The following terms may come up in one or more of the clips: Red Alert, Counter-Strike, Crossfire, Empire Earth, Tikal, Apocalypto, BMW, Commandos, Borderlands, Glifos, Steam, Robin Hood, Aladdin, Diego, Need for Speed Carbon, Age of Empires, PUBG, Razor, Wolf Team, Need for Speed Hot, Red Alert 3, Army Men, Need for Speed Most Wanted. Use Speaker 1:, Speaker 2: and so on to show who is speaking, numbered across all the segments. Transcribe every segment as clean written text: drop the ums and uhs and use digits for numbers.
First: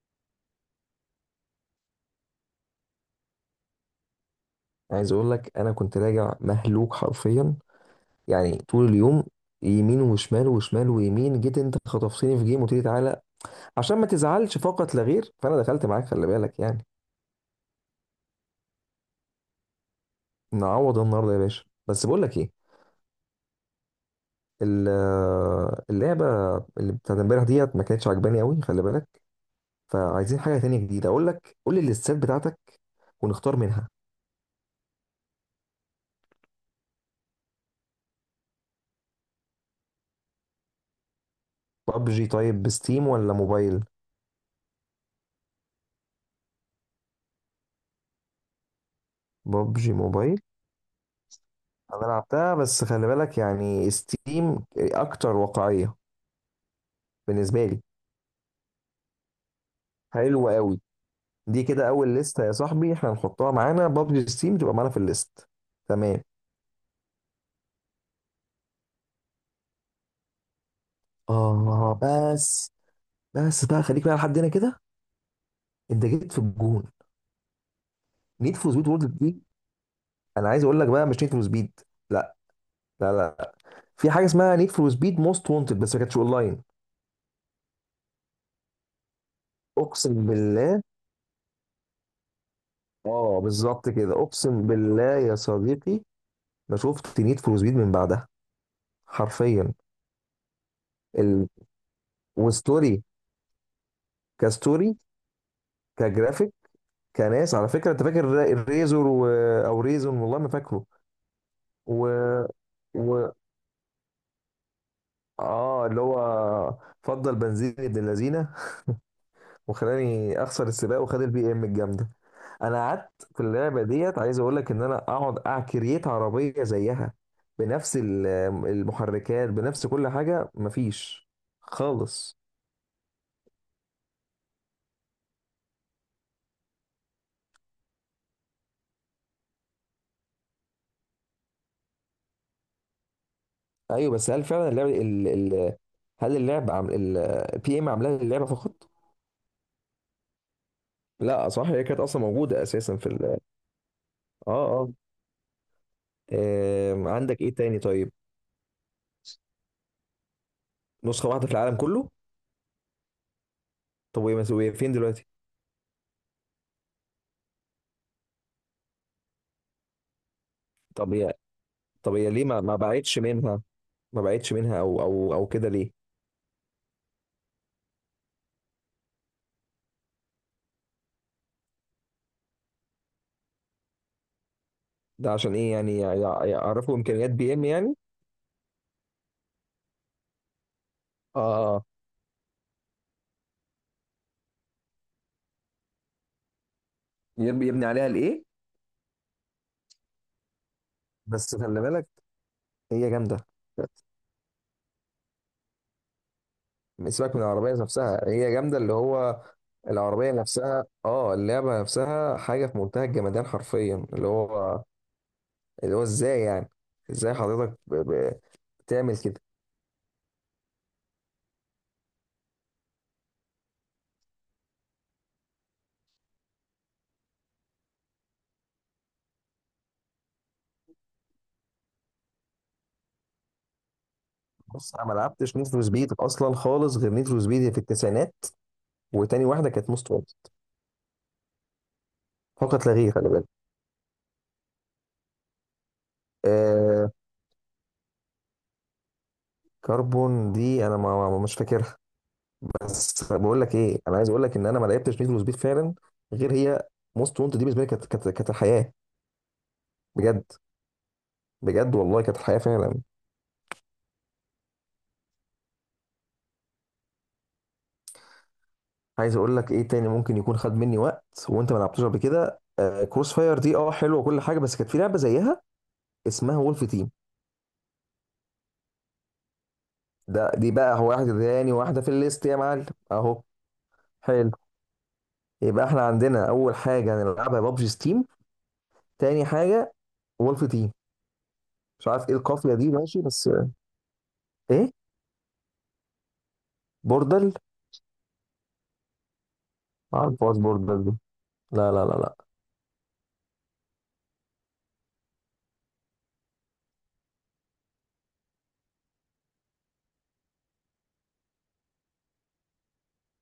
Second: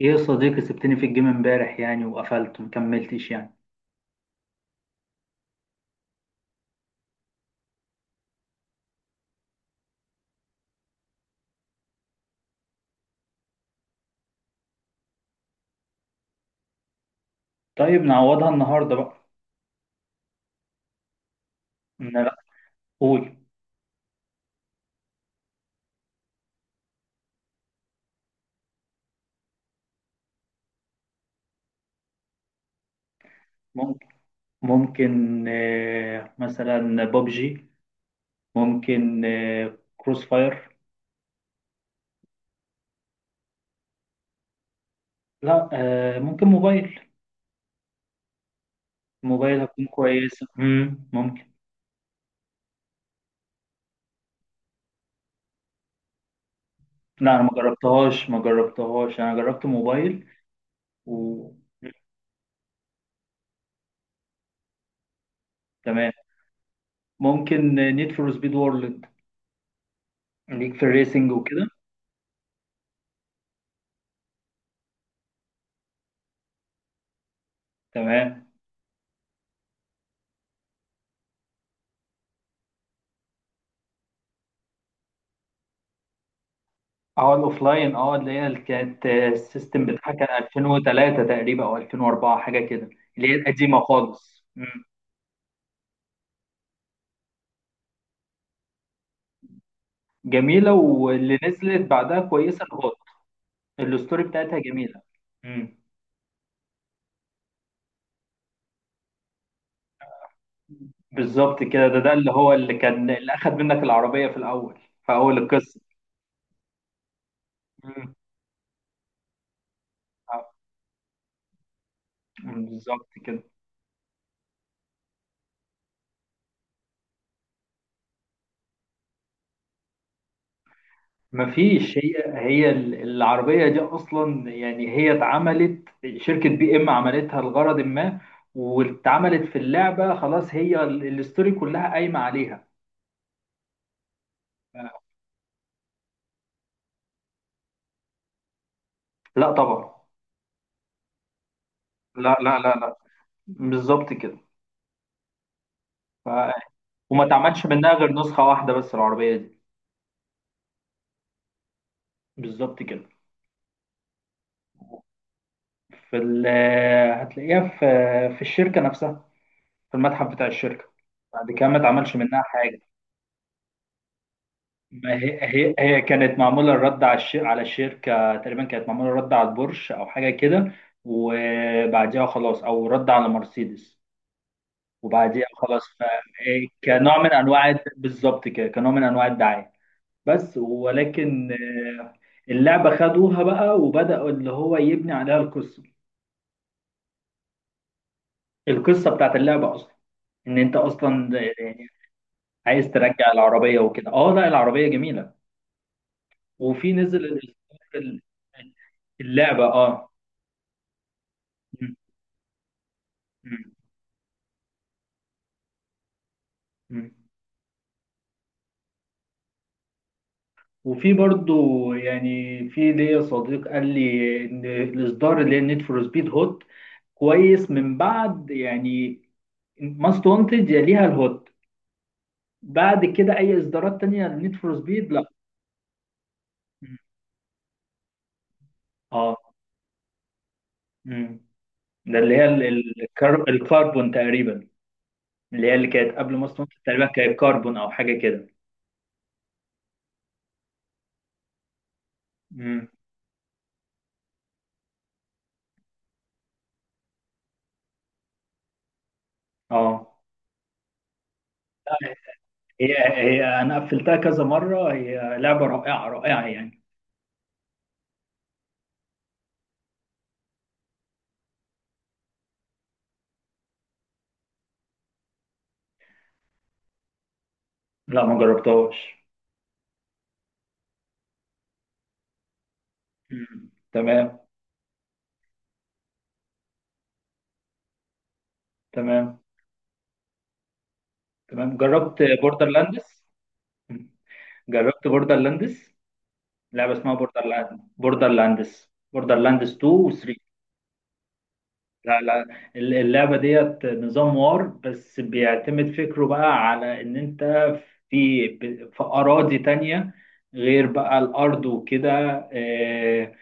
Speaker 1: ايه يا صديقي، سبتني في الجيم امبارح يعني وقفلت مكملتش يعني.
Speaker 2: عايز اقول لك انا كنت راجع مهلوك حرفيا، يعني طول اليوم. يمين وشمال وشمال ويمين، جيت انت خطفتني في جيم وتيجي تعالى عشان ما تزعلش فقط لا غير، فانا دخلت معاك، خلي بالك يعني.
Speaker 1: طيب نعوضها النهارده بقى.
Speaker 2: نعوض النهارده يا باشا. بس
Speaker 1: إن
Speaker 2: بقول
Speaker 1: لا.
Speaker 2: لك ايه،
Speaker 1: قول.
Speaker 2: اللعبه اللي بتاعت امبارح ديت ما كانتش عجباني قوي، خلي بالك. فعايزين حاجه تانية جديده، اقول لك قول لي الليستات بتاعتك ونختار منها.
Speaker 1: ممكن. ممكن مثلا بابجي. ممكن كروس فاير.
Speaker 2: بابجي، طيب، بستيم ولا موبايل؟
Speaker 1: لا، ممكن موبايل. موبايل هتكون
Speaker 2: بابجي موبايل
Speaker 1: كويسة، ممكن.
Speaker 2: انا لعبتها، بس خلي بالك، يعني ستيم اكتر واقعيه
Speaker 1: لا، انا
Speaker 2: بالنسبه لي،
Speaker 1: ما جربتهاش، انا جربت موبايل.
Speaker 2: حلو قوي.
Speaker 1: و
Speaker 2: دي كده اول ليست يا صاحبي، احنا هنحطها معانا، بابجي ستيم تبقى معانا في الليست.
Speaker 1: تمام.
Speaker 2: تمام،
Speaker 1: ممكن نيد فور سبيد وورلد، ليك في الريسنج وكده.
Speaker 2: اه. بس بقى خليك بقى لحد هنا كده، انت جيت في الجون.
Speaker 1: تمام.
Speaker 2: نيد فور سبيد وورلد دي، انا عايز اقول لك بقى مش نيد فور سبيد، لا، لا لا. في حاجه اسمها نيد فور سبيد موست وونتد، بس ما كانتش اونلاين.
Speaker 1: اه الاوفلاين، اه اللي هي كانت السيستم بتاعها
Speaker 2: اقسم
Speaker 1: كان
Speaker 2: بالله،
Speaker 1: 2003 تقريبا، او 2004 حاجه كده. اللي هي
Speaker 2: اه،
Speaker 1: القديمه
Speaker 2: بالظبط كده،
Speaker 1: خالص. مم.
Speaker 2: اقسم بالله. يا صديقي، ما شفت نيد فور سبيد من بعدها، حرفيا.
Speaker 1: جميله، واللي
Speaker 2: ال...
Speaker 1: نزلت بعدها كويسه الهوت.
Speaker 2: وستوري،
Speaker 1: الستوري بتاعتها
Speaker 2: كستوري،
Speaker 1: جميله. مم.
Speaker 2: كجرافيك، كناس. على فكره، انت فاكر الريزور او ريزون؟ والله ما فاكره.
Speaker 1: بالظبط كده، ده
Speaker 2: و...
Speaker 1: ده اللي هو اللي كان
Speaker 2: و...
Speaker 1: اللي اخد منك العربيه في الاول، في اول القصه.
Speaker 2: اه، اللي هو فضل بنزين ابن
Speaker 1: مم.
Speaker 2: اللذينه وخلاني
Speaker 1: آه.
Speaker 2: اخسر السباق وخد البي ام الجامده.
Speaker 1: مم،
Speaker 2: انا
Speaker 1: بالظبط
Speaker 2: قعدت في
Speaker 1: كده.
Speaker 2: اللعبه ديت، عايز اقول لك ان انا اقعد اعكريت عربيه زيها بنفس المحركات، بنفس كل حاجه، مفيش.
Speaker 1: مفيش. هي
Speaker 2: خالص
Speaker 1: هي العربية دي أصلا يعني هي اتعملت، شركة بي إم عملتها لغرض ما، واتعملت في اللعبة. خلاص، هي الاستوري كلها قايمة عليها.
Speaker 2: ايوه، بس هل فعلا اللعبه هل اللعبه البي ام عاملاها للعبه فقط؟
Speaker 1: لا طبعا.
Speaker 2: لا، صح، هي كانت اصلا
Speaker 1: لا، لا،
Speaker 2: موجوده
Speaker 1: لا، لا.
Speaker 2: اساسا في
Speaker 1: بالظبط كده.
Speaker 2: اه. آه.
Speaker 1: ف... وما
Speaker 2: عندك ايه
Speaker 1: اتعملش
Speaker 2: تاني
Speaker 1: منها غير
Speaker 2: طيب؟
Speaker 1: نسخة واحدة بس، العربية دي.
Speaker 2: نسخة واحدة في العالم كله.
Speaker 1: بالظبط كده.
Speaker 2: طب وهي فين دلوقتي؟
Speaker 1: في ال... هتلاقيها في في الشركة نفسها، في المتحف بتاع الشركة.
Speaker 2: طب هي
Speaker 1: بعد كده ما
Speaker 2: طب
Speaker 1: اتعملش
Speaker 2: هي
Speaker 1: منها
Speaker 2: ليه ما
Speaker 1: حاجة.
Speaker 2: بعتش منها؟ ما بعتش منها او
Speaker 1: ما
Speaker 2: او
Speaker 1: هي
Speaker 2: او كده
Speaker 1: هي هي
Speaker 2: ليه؟
Speaker 1: كانت معموله الرد على الشركه. تقريبا كانت معموله الرد على البورش او حاجه كده، وبعديها خلاص، او رد على مرسيدس،
Speaker 2: ده
Speaker 1: وبعديها
Speaker 2: عشان ايه
Speaker 1: خلاص.
Speaker 2: يعني،
Speaker 1: إيه،
Speaker 2: يعرفوا
Speaker 1: كنوع
Speaker 2: امكانيات
Speaker 1: من
Speaker 2: بي ام
Speaker 1: انواع
Speaker 2: يعني؟
Speaker 1: بالظبط كده، كنوع من انواع الدعايه. بس
Speaker 2: اه.
Speaker 1: ولكن.
Speaker 2: آه.
Speaker 1: آه. اللعبه خدوها بقى وبداوا اللي هو يبني عليها القصه،
Speaker 2: يبني عليها الايه؟
Speaker 1: القصه بتاعت اللعبه اصلا، ان انت اصلا
Speaker 2: بس خلي
Speaker 1: يعني
Speaker 2: بالك،
Speaker 1: عايز
Speaker 2: هي
Speaker 1: ترجع
Speaker 2: جامدة.
Speaker 1: العربيه وكده. اه لا، العربيه جميله. وفي نزل
Speaker 2: سيبك من
Speaker 1: ال-
Speaker 2: العربية
Speaker 1: ال-
Speaker 2: نفسها، هي جامدة اللي هو.
Speaker 1: اللعبه اه.
Speaker 2: العربية نفسها، اه، اللعبة
Speaker 1: مم.
Speaker 2: نفسها حاجة في منتهى الجمدان
Speaker 1: مم.
Speaker 2: حرفيا، اللي هو، اللي هو ازاي يعني؟
Speaker 1: مم.
Speaker 2: ازاي حضرتك بتعمل كده؟
Speaker 1: وفي برضو يعني في ليا صديق قال لي ان الاصدار اللي هي نيد فور سبيد هوت كويس من بعد يعني ماست وانتد، يليها الهوت. بعد كده اي اصدارات تانية نيد فور
Speaker 2: بص، انا
Speaker 1: سبيد
Speaker 2: ما
Speaker 1: لا.
Speaker 2: لعبتش نيد فور سبيد اصلا
Speaker 1: مم.
Speaker 2: خالص غير نيد فور سبيد في التسعينات،
Speaker 1: اه.
Speaker 2: وتاني واحده كانت موست وانتد،
Speaker 1: مم. ده اللي هي
Speaker 2: فقط لا غير، خلي بالك.
Speaker 1: الكاربون تقريبا. اللي هي اللي كانت قبل ماست وانتد، تقريبا
Speaker 2: آه،
Speaker 1: كانت كاربون او حاجه كده.
Speaker 2: كاربون دي انا مش فاكرها.
Speaker 1: مم.
Speaker 2: بس بقول لك ايه، انا عايز اقول لك ان انا ما لعبتش نيد فور سبيد فعلا غير هي. موست وانتد دي بالنسبه لي كانت، كانت الحياه.
Speaker 1: اه
Speaker 2: بجد، بجد والله، كانت الحياه
Speaker 1: هي
Speaker 2: فعلا.
Speaker 1: هي انا قفلتها كذا مره، هي لعبه رائعه رائعه يعني.
Speaker 2: عايز اقول لك ايه تاني ممكن يكون خد مني وقت وانت ما لعبتوش قبل كده؟ آه، كروس فاير دي اه حلوه وكل حاجه، بس كانت في لعبه زيها اسمها وولف تيم.
Speaker 1: لا، ما جربتهاش.
Speaker 2: دي بقى هو واحده تاني، واحده في الليست يا معلم، اهو.
Speaker 1: مم. تمام.
Speaker 2: حلو، يبقى احنا عندنا اول حاجه هنلعبها بابجي ستيم،
Speaker 1: تمام.
Speaker 2: تاني حاجه وولف تيم.
Speaker 1: تمام،
Speaker 2: مش
Speaker 1: جربت
Speaker 2: عارف ايه
Speaker 1: بوردر
Speaker 2: القافيه دي
Speaker 1: لاندس.
Speaker 2: ماشي، بس. ايه،
Speaker 1: جربت بوردر لاندس، لعبه اسمها بوردر
Speaker 2: بوردل؟
Speaker 1: لاند. بوردر لاندس 2 و 3.
Speaker 2: عارفاش بوردل دي، لا لا لا
Speaker 1: لا
Speaker 2: لا.
Speaker 1: لا. اللعبه ديت نظام وار، بس بيعتمد فكره بقى على ان انت في اراضي تانية غير بقى الارض وكده، آه،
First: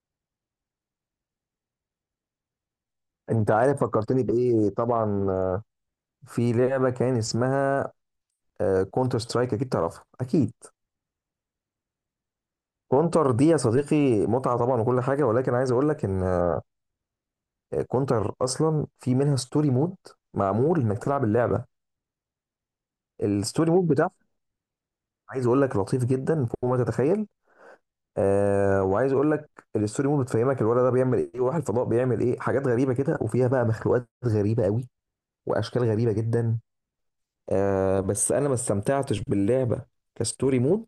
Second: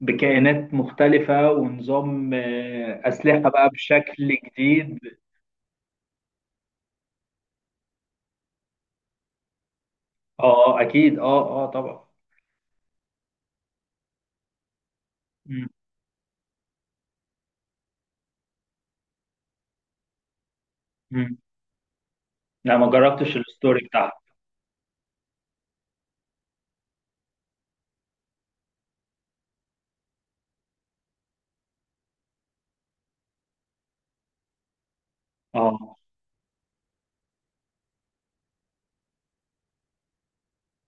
Speaker 1: بكائنات مختلفه، ونظام اسلحه
Speaker 2: انت
Speaker 1: بقى
Speaker 2: عارف فكرتني
Speaker 1: بشكل
Speaker 2: بايه
Speaker 1: جديد.
Speaker 2: طبعا؟ في لعبه كان اسمها كونتر سترايك، اكيد تعرفها اكيد.
Speaker 1: اه اكيد، اه اه طبعا.
Speaker 2: كونتر دي يا صديقي متعه طبعا وكل حاجه، ولكن عايز اقول لك ان كونتر اصلا في منها ستوري مود، معمول انك تلعب
Speaker 1: مم.
Speaker 2: اللعبه.
Speaker 1: لا، ما جربتش
Speaker 2: الستوري
Speaker 1: الستوري
Speaker 2: مود بتاعها،
Speaker 1: بتاعها.
Speaker 2: عايز اقول لك، لطيف جدا فوق ما تتخيل. آه، وعايز اقول لك الستوري مود بتفهمك الولد ده بيعمل ايه، وراح الفضاء بيعمل ايه، حاجات غريبه كده، وفيها بقى مخلوقات غريبه قوي واشكال
Speaker 1: اه،
Speaker 2: غريبه جدا. آه، بس انا ما استمتعتش باللعبه كستوري مود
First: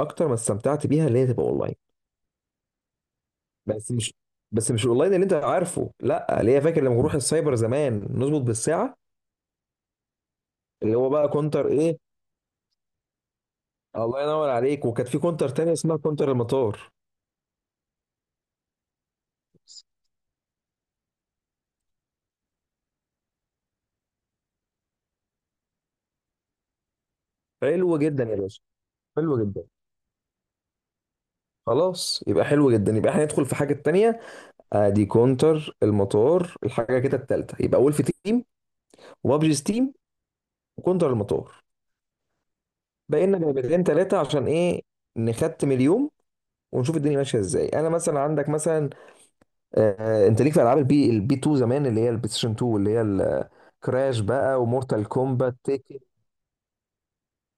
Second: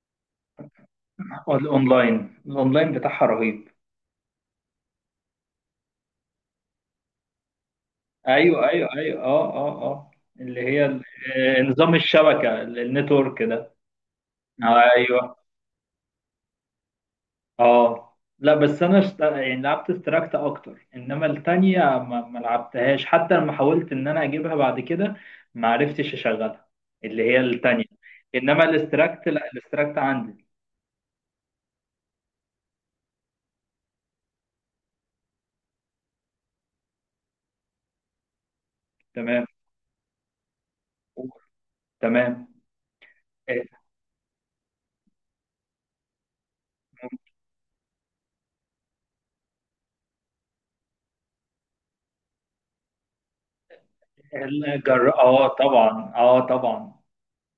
Speaker 2: اكتر ما استمتعت بيها اللي هي تبقى اونلاين.
Speaker 1: الاونلاين بتاعها رهيب.
Speaker 2: بس مش بس مش الاونلاين اللي انت عارفه، لا، اللي هي فاكر لما نروح السايبر زمان نظبط
Speaker 1: ايوه ايوه
Speaker 2: بالساعه،
Speaker 1: ايوه، اه اه اه. اللي هي
Speaker 2: اللي هو بقى كونتر
Speaker 1: نظام
Speaker 2: ايه.
Speaker 1: الشبكه، النتورك ده.
Speaker 2: الله ينور عليك. وكانت في
Speaker 1: ايوه،
Speaker 2: كونتر تانية اسمها كونتر المطار.
Speaker 1: اه. لا بس انا يعني لعبت استراكت اكتر، انما التانية ما لعبتهاش. حتى لما حاولت ان انا اجيبها بعد كده ما عرفتش اشغلها، اللي هي التانية.
Speaker 2: حلو جدا يا باشا،
Speaker 1: انما الاستراكت
Speaker 2: حلو
Speaker 1: لا،
Speaker 2: جدا.
Speaker 1: الاستراكت عندي.
Speaker 2: خلاص، يبقى حلو جدا، يبقى احنا ندخل في حاجه تانية. ادي كونتر المطار الحاجه كده التالته، يبقى ولف تيم
Speaker 1: تمام.
Speaker 2: وبابجي ستيم وكونتر المطار.
Speaker 1: تمام.
Speaker 2: بقينا
Speaker 1: آه،
Speaker 2: جايبتين تلاته، عشان ايه؟ نختم اليوم ونشوف الدنيا ماشيه ازاي. انا مثلا، عندك مثلا، آه، انت ليك في العاب البي 2 زمان، اللي هي البلاي ستيشن 2، اللي هي كراش بقى ومورتال
Speaker 1: اه
Speaker 2: كومبات تيكن.
Speaker 1: طبعا، اه طبعا.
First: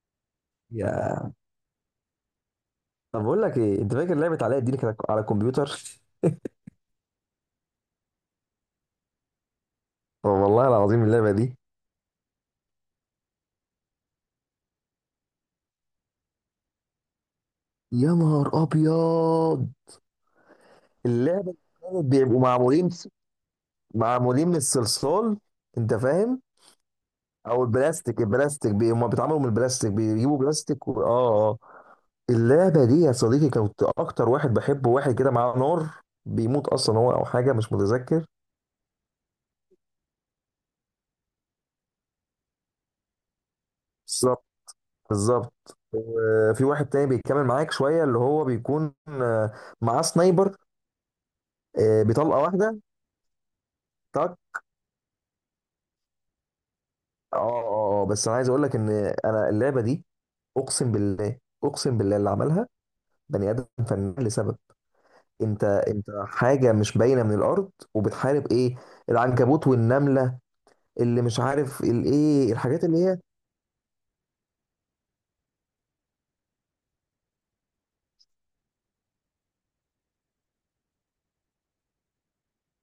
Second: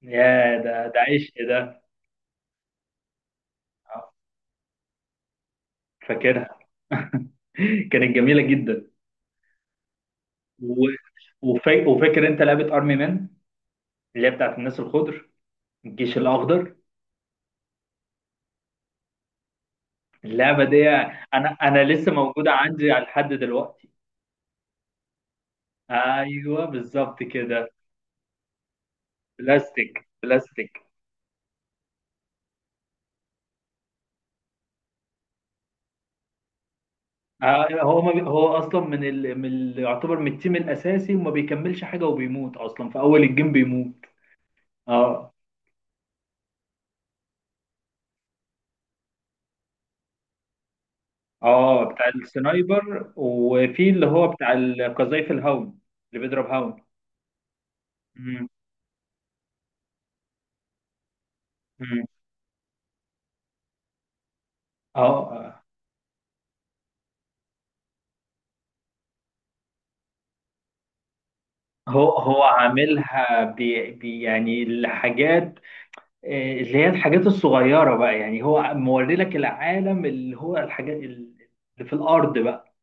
Speaker 1: يا، ده
Speaker 2: يا،
Speaker 1: عيش ده.
Speaker 2: طب بقول لك ايه، انت
Speaker 1: آه،
Speaker 2: فاكر لعبه علاء الدين كانت على الكمبيوتر؟
Speaker 1: فاكرها. كانت جميلة جدا.
Speaker 2: والله
Speaker 1: و...
Speaker 2: العظيم اللعبه دي،
Speaker 1: وفاكر انت لعبة ارمي مان، اللي هي بتاعت الناس الخضر، الجيش الاخضر،
Speaker 2: يا نهار ابيض.
Speaker 1: اللعبة دي.
Speaker 2: اللعبه
Speaker 1: انا
Speaker 2: كانت
Speaker 1: لسه
Speaker 2: بيبقوا
Speaker 1: موجودة
Speaker 2: معمولين
Speaker 1: عندي على لحد دلوقتي.
Speaker 2: معمولين من الصلصال، انت فاهم،
Speaker 1: ايوه بالظبط
Speaker 2: او
Speaker 1: كده.
Speaker 2: البلاستيك هم بيتعملوا من البلاستيك،
Speaker 1: بلاستيك
Speaker 2: بيجيبوا
Speaker 1: بلاستيك.
Speaker 2: بلاستيك اه، اه. اللعبه دي يا صديقي، كنت اكتر واحد بحبه، واحد كده معاه نار، بيموت اصلا هو او حاجه،
Speaker 1: آه،
Speaker 2: مش
Speaker 1: هو ما بي...
Speaker 2: متذكر.
Speaker 1: هو اصلا من يعتبر من التيم الاساسي، وما بيكملش حاجة، وبيموت اصلا في اول الجيم بيموت.
Speaker 2: بالظبط،
Speaker 1: اه
Speaker 2: بالظبط، وفي واحد تاني بيتكلم معاك شويه، اللي هو بيكون معاه سنايبر.
Speaker 1: اه،
Speaker 2: آه،
Speaker 1: بتاع
Speaker 2: بطلقه واحده،
Speaker 1: السنايبر، وفي اللي هو
Speaker 2: تك.
Speaker 1: بتاع قذايف الهاون، اللي بيضرب هاون.
Speaker 2: اه، اه، آه. بس انا
Speaker 1: مم.
Speaker 2: عايز اقول لك ان انا اللعبه دي، اقسم بالله، اقسم
Speaker 1: مم.
Speaker 2: بالله، اللي عملها بني ادم فنان لسبب.
Speaker 1: اه
Speaker 2: انت حاجه مش باينه من الارض، وبتحارب ايه؟ العنكبوت والنمله اللي مش عارف
Speaker 1: هو
Speaker 2: الايه، الحاجات اللي هي
Speaker 1: عاملها بي بي يعني الحاجات، اللي هي الحاجات الصغيرة بقى يعني، هو موري لك العالم اللي هو الحاجات اللي في الأرض بقى.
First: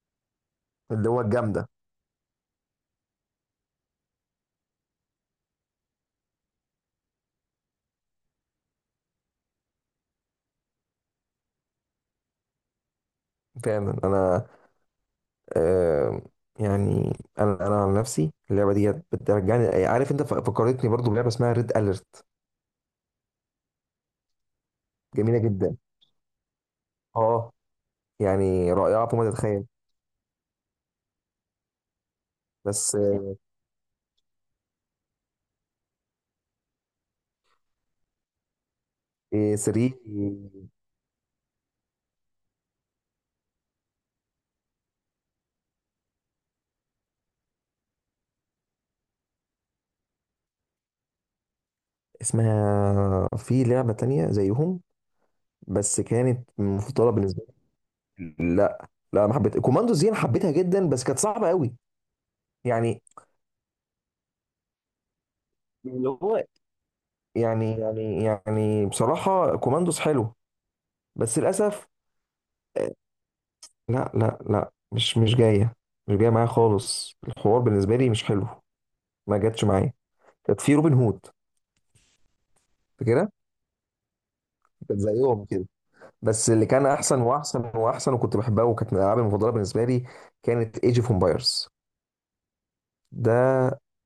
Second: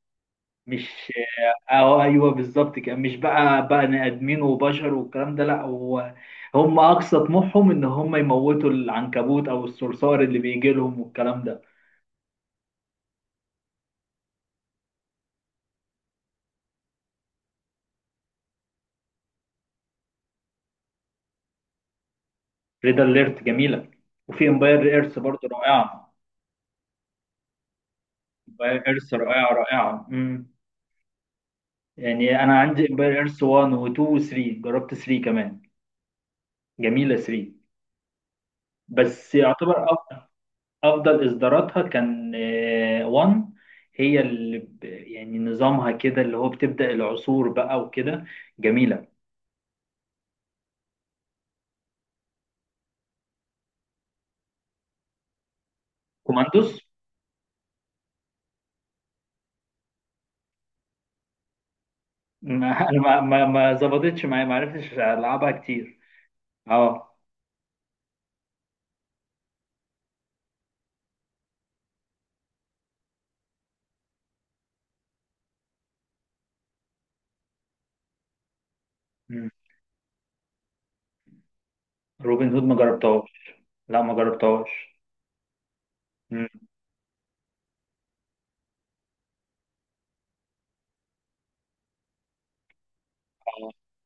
Speaker 2: اللي
Speaker 1: مش
Speaker 2: هو الجامده.
Speaker 1: اه، ايوه بالظبط كده. مش بقى بني آدمين وبشر والكلام ده لا، هو هم أقصى طموحهم إن هم يموتوا العنكبوت أو الصرصار اللي بيجي لهم والكلام ده.
Speaker 2: فعلا، انا، آه، يعني، انا عن نفسي اللعبه دي بترجعني. عارف، انت فكرتني برضو بلعبه اسمها ريد اليرت،
Speaker 1: ريد اليرت جميله، وفي امباير ايرث برضه
Speaker 2: جميله جدا،
Speaker 1: رائعه.
Speaker 2: اه، يعني
Speaker 1: امباير
Speaker 2: رائعه
Speaker 1: ايرث
Speaker 2: فوق ما
Speaker 1: رائعه
Speaker 2: تتخيل.
Speaker 1: رائعه. يعني انا عندي
Speaker 2: بس
Speaker 1: امباير ايرث 1 و2 و3، جربت 3 كمان. جميله 3، بس
Speaker 2: إيه،
Speaker 1: يعتبر
Speaker 2: 3.
Speaker 1: افضل اصداراتها كان 1. هي اللي يعني نظامها كده، اللي هو بتبدا العصور بقى وكده. جميله.
Speaker 2: اسمها في لعبه تانية زيهم بس كانت
Speaker 1: كوماندوس.
Speaker 2: مفضله بالنسبه لي. لا لا، ما حبيت كوماندو زي، انا حبيتها جدا بس كانت صعبه قوي.
Speaker 1: ما انا
Speaker 2: يعني
Speaker 1: ما ظبطتش معايا، ما عرفتش العبها كتير.
Speaker 2: اللي هو،
Speaker 1: اه.
Speaker 2: يعني بصراحه كوماندوز حلو، بس للاسف. آه، لا لا لا، مش جايه، مش جايه معايا خالص. الحوار بالنسبه لي مش حلو، ما
Speaker 1: مم.
Speaker 2: جاتش معايا. كانت في روبن هود
Speaker 1: روبن هود ما
Speaker 2: كده،
Speaker 1: جربتهاش. لا، ما جربتهاش.
Speaker 2: كانت زيهم كده،
Speaker 1: مم.
Speaker 2: بس اللي كان احسن واحسن واحسن، وكنت بحبها وكانت من الالعاب المفضله بالنسبه لي، كانت ايج اوف امبايرز. ده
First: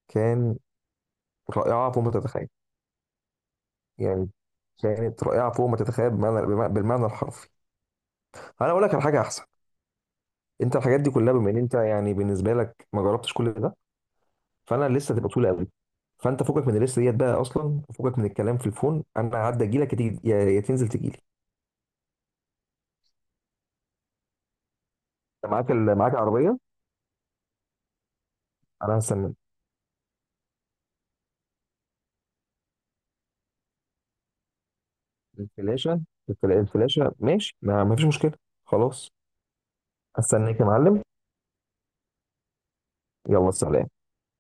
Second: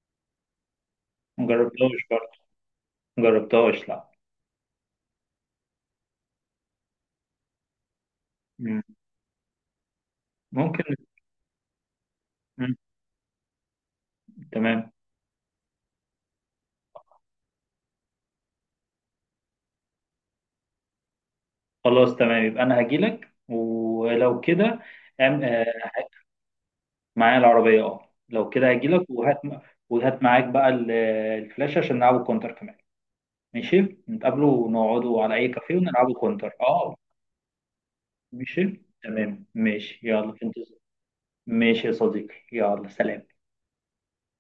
Speaker 2: كان رائعه فوق
Speaker 1: مجربتهاش
Speaker 2: ما
Speaker 1: برضه.
Speaker 2: تتخيل،
Speaker 1: مجربتهاش لا.
Speaker 2: يعني كانت رائعه فوق ما تتخيل بمعنى، بالمعنى الحرفي. انا
Speaker 1: مم.
Speaker 2: اقول لك على حاجه احسن؟ انت
Speaker 1: ممكن.
Speaker 2: الحاجات دي كلها بما ان انت يعني بالنسبه
Speaker 1: مم.
Speaker 2: لك ما جربتش كل ده،
Speaker 1: تمام.
Speaker 2: فانا لسه هتبقى طويله قوي. فانت فوقك من اللسه ديت بقى، اصلا فوقك من الكلام في الفون. انا هعدي اجي لك، تيجي يا تنزل تجي لي؟
Speaker 1: خلاص تمام، يبقى انا هجيلك ولو كده. أم...
Speaker 2: انت
Speaker 1: آه،
Speaker 2: معاك معاك عربيه؟
Speaker 1: معايا العربية اه، لو كده
Speaker 2: انا
Speaker 1: هجيلك.
Speaker 2: هستنى
Speaker 1: وهات، وهات معاك بقى الفلاشة، عشان نلعبوا كونتر كمان. ماشي، نتقابلوا ونقعدوا على أي كافيه
Speaker 2: الفلاشه،
Speaker 1: ونلعبوا كونتر اه.
Speaker 2: الفلاشه ماشي، ما فيش مشكله.
Speaker 1: ماشي
Speaker 2: خلاص،
Speaker 1: تمام، ماشي يلا في
Speaker 2: استناك يا
Speaker 1: انتظار.
Speaker 2: معلم.
Speaker 1: ماشي يا صديقي، يلا سلام.
Speaker 2: يلا سلام.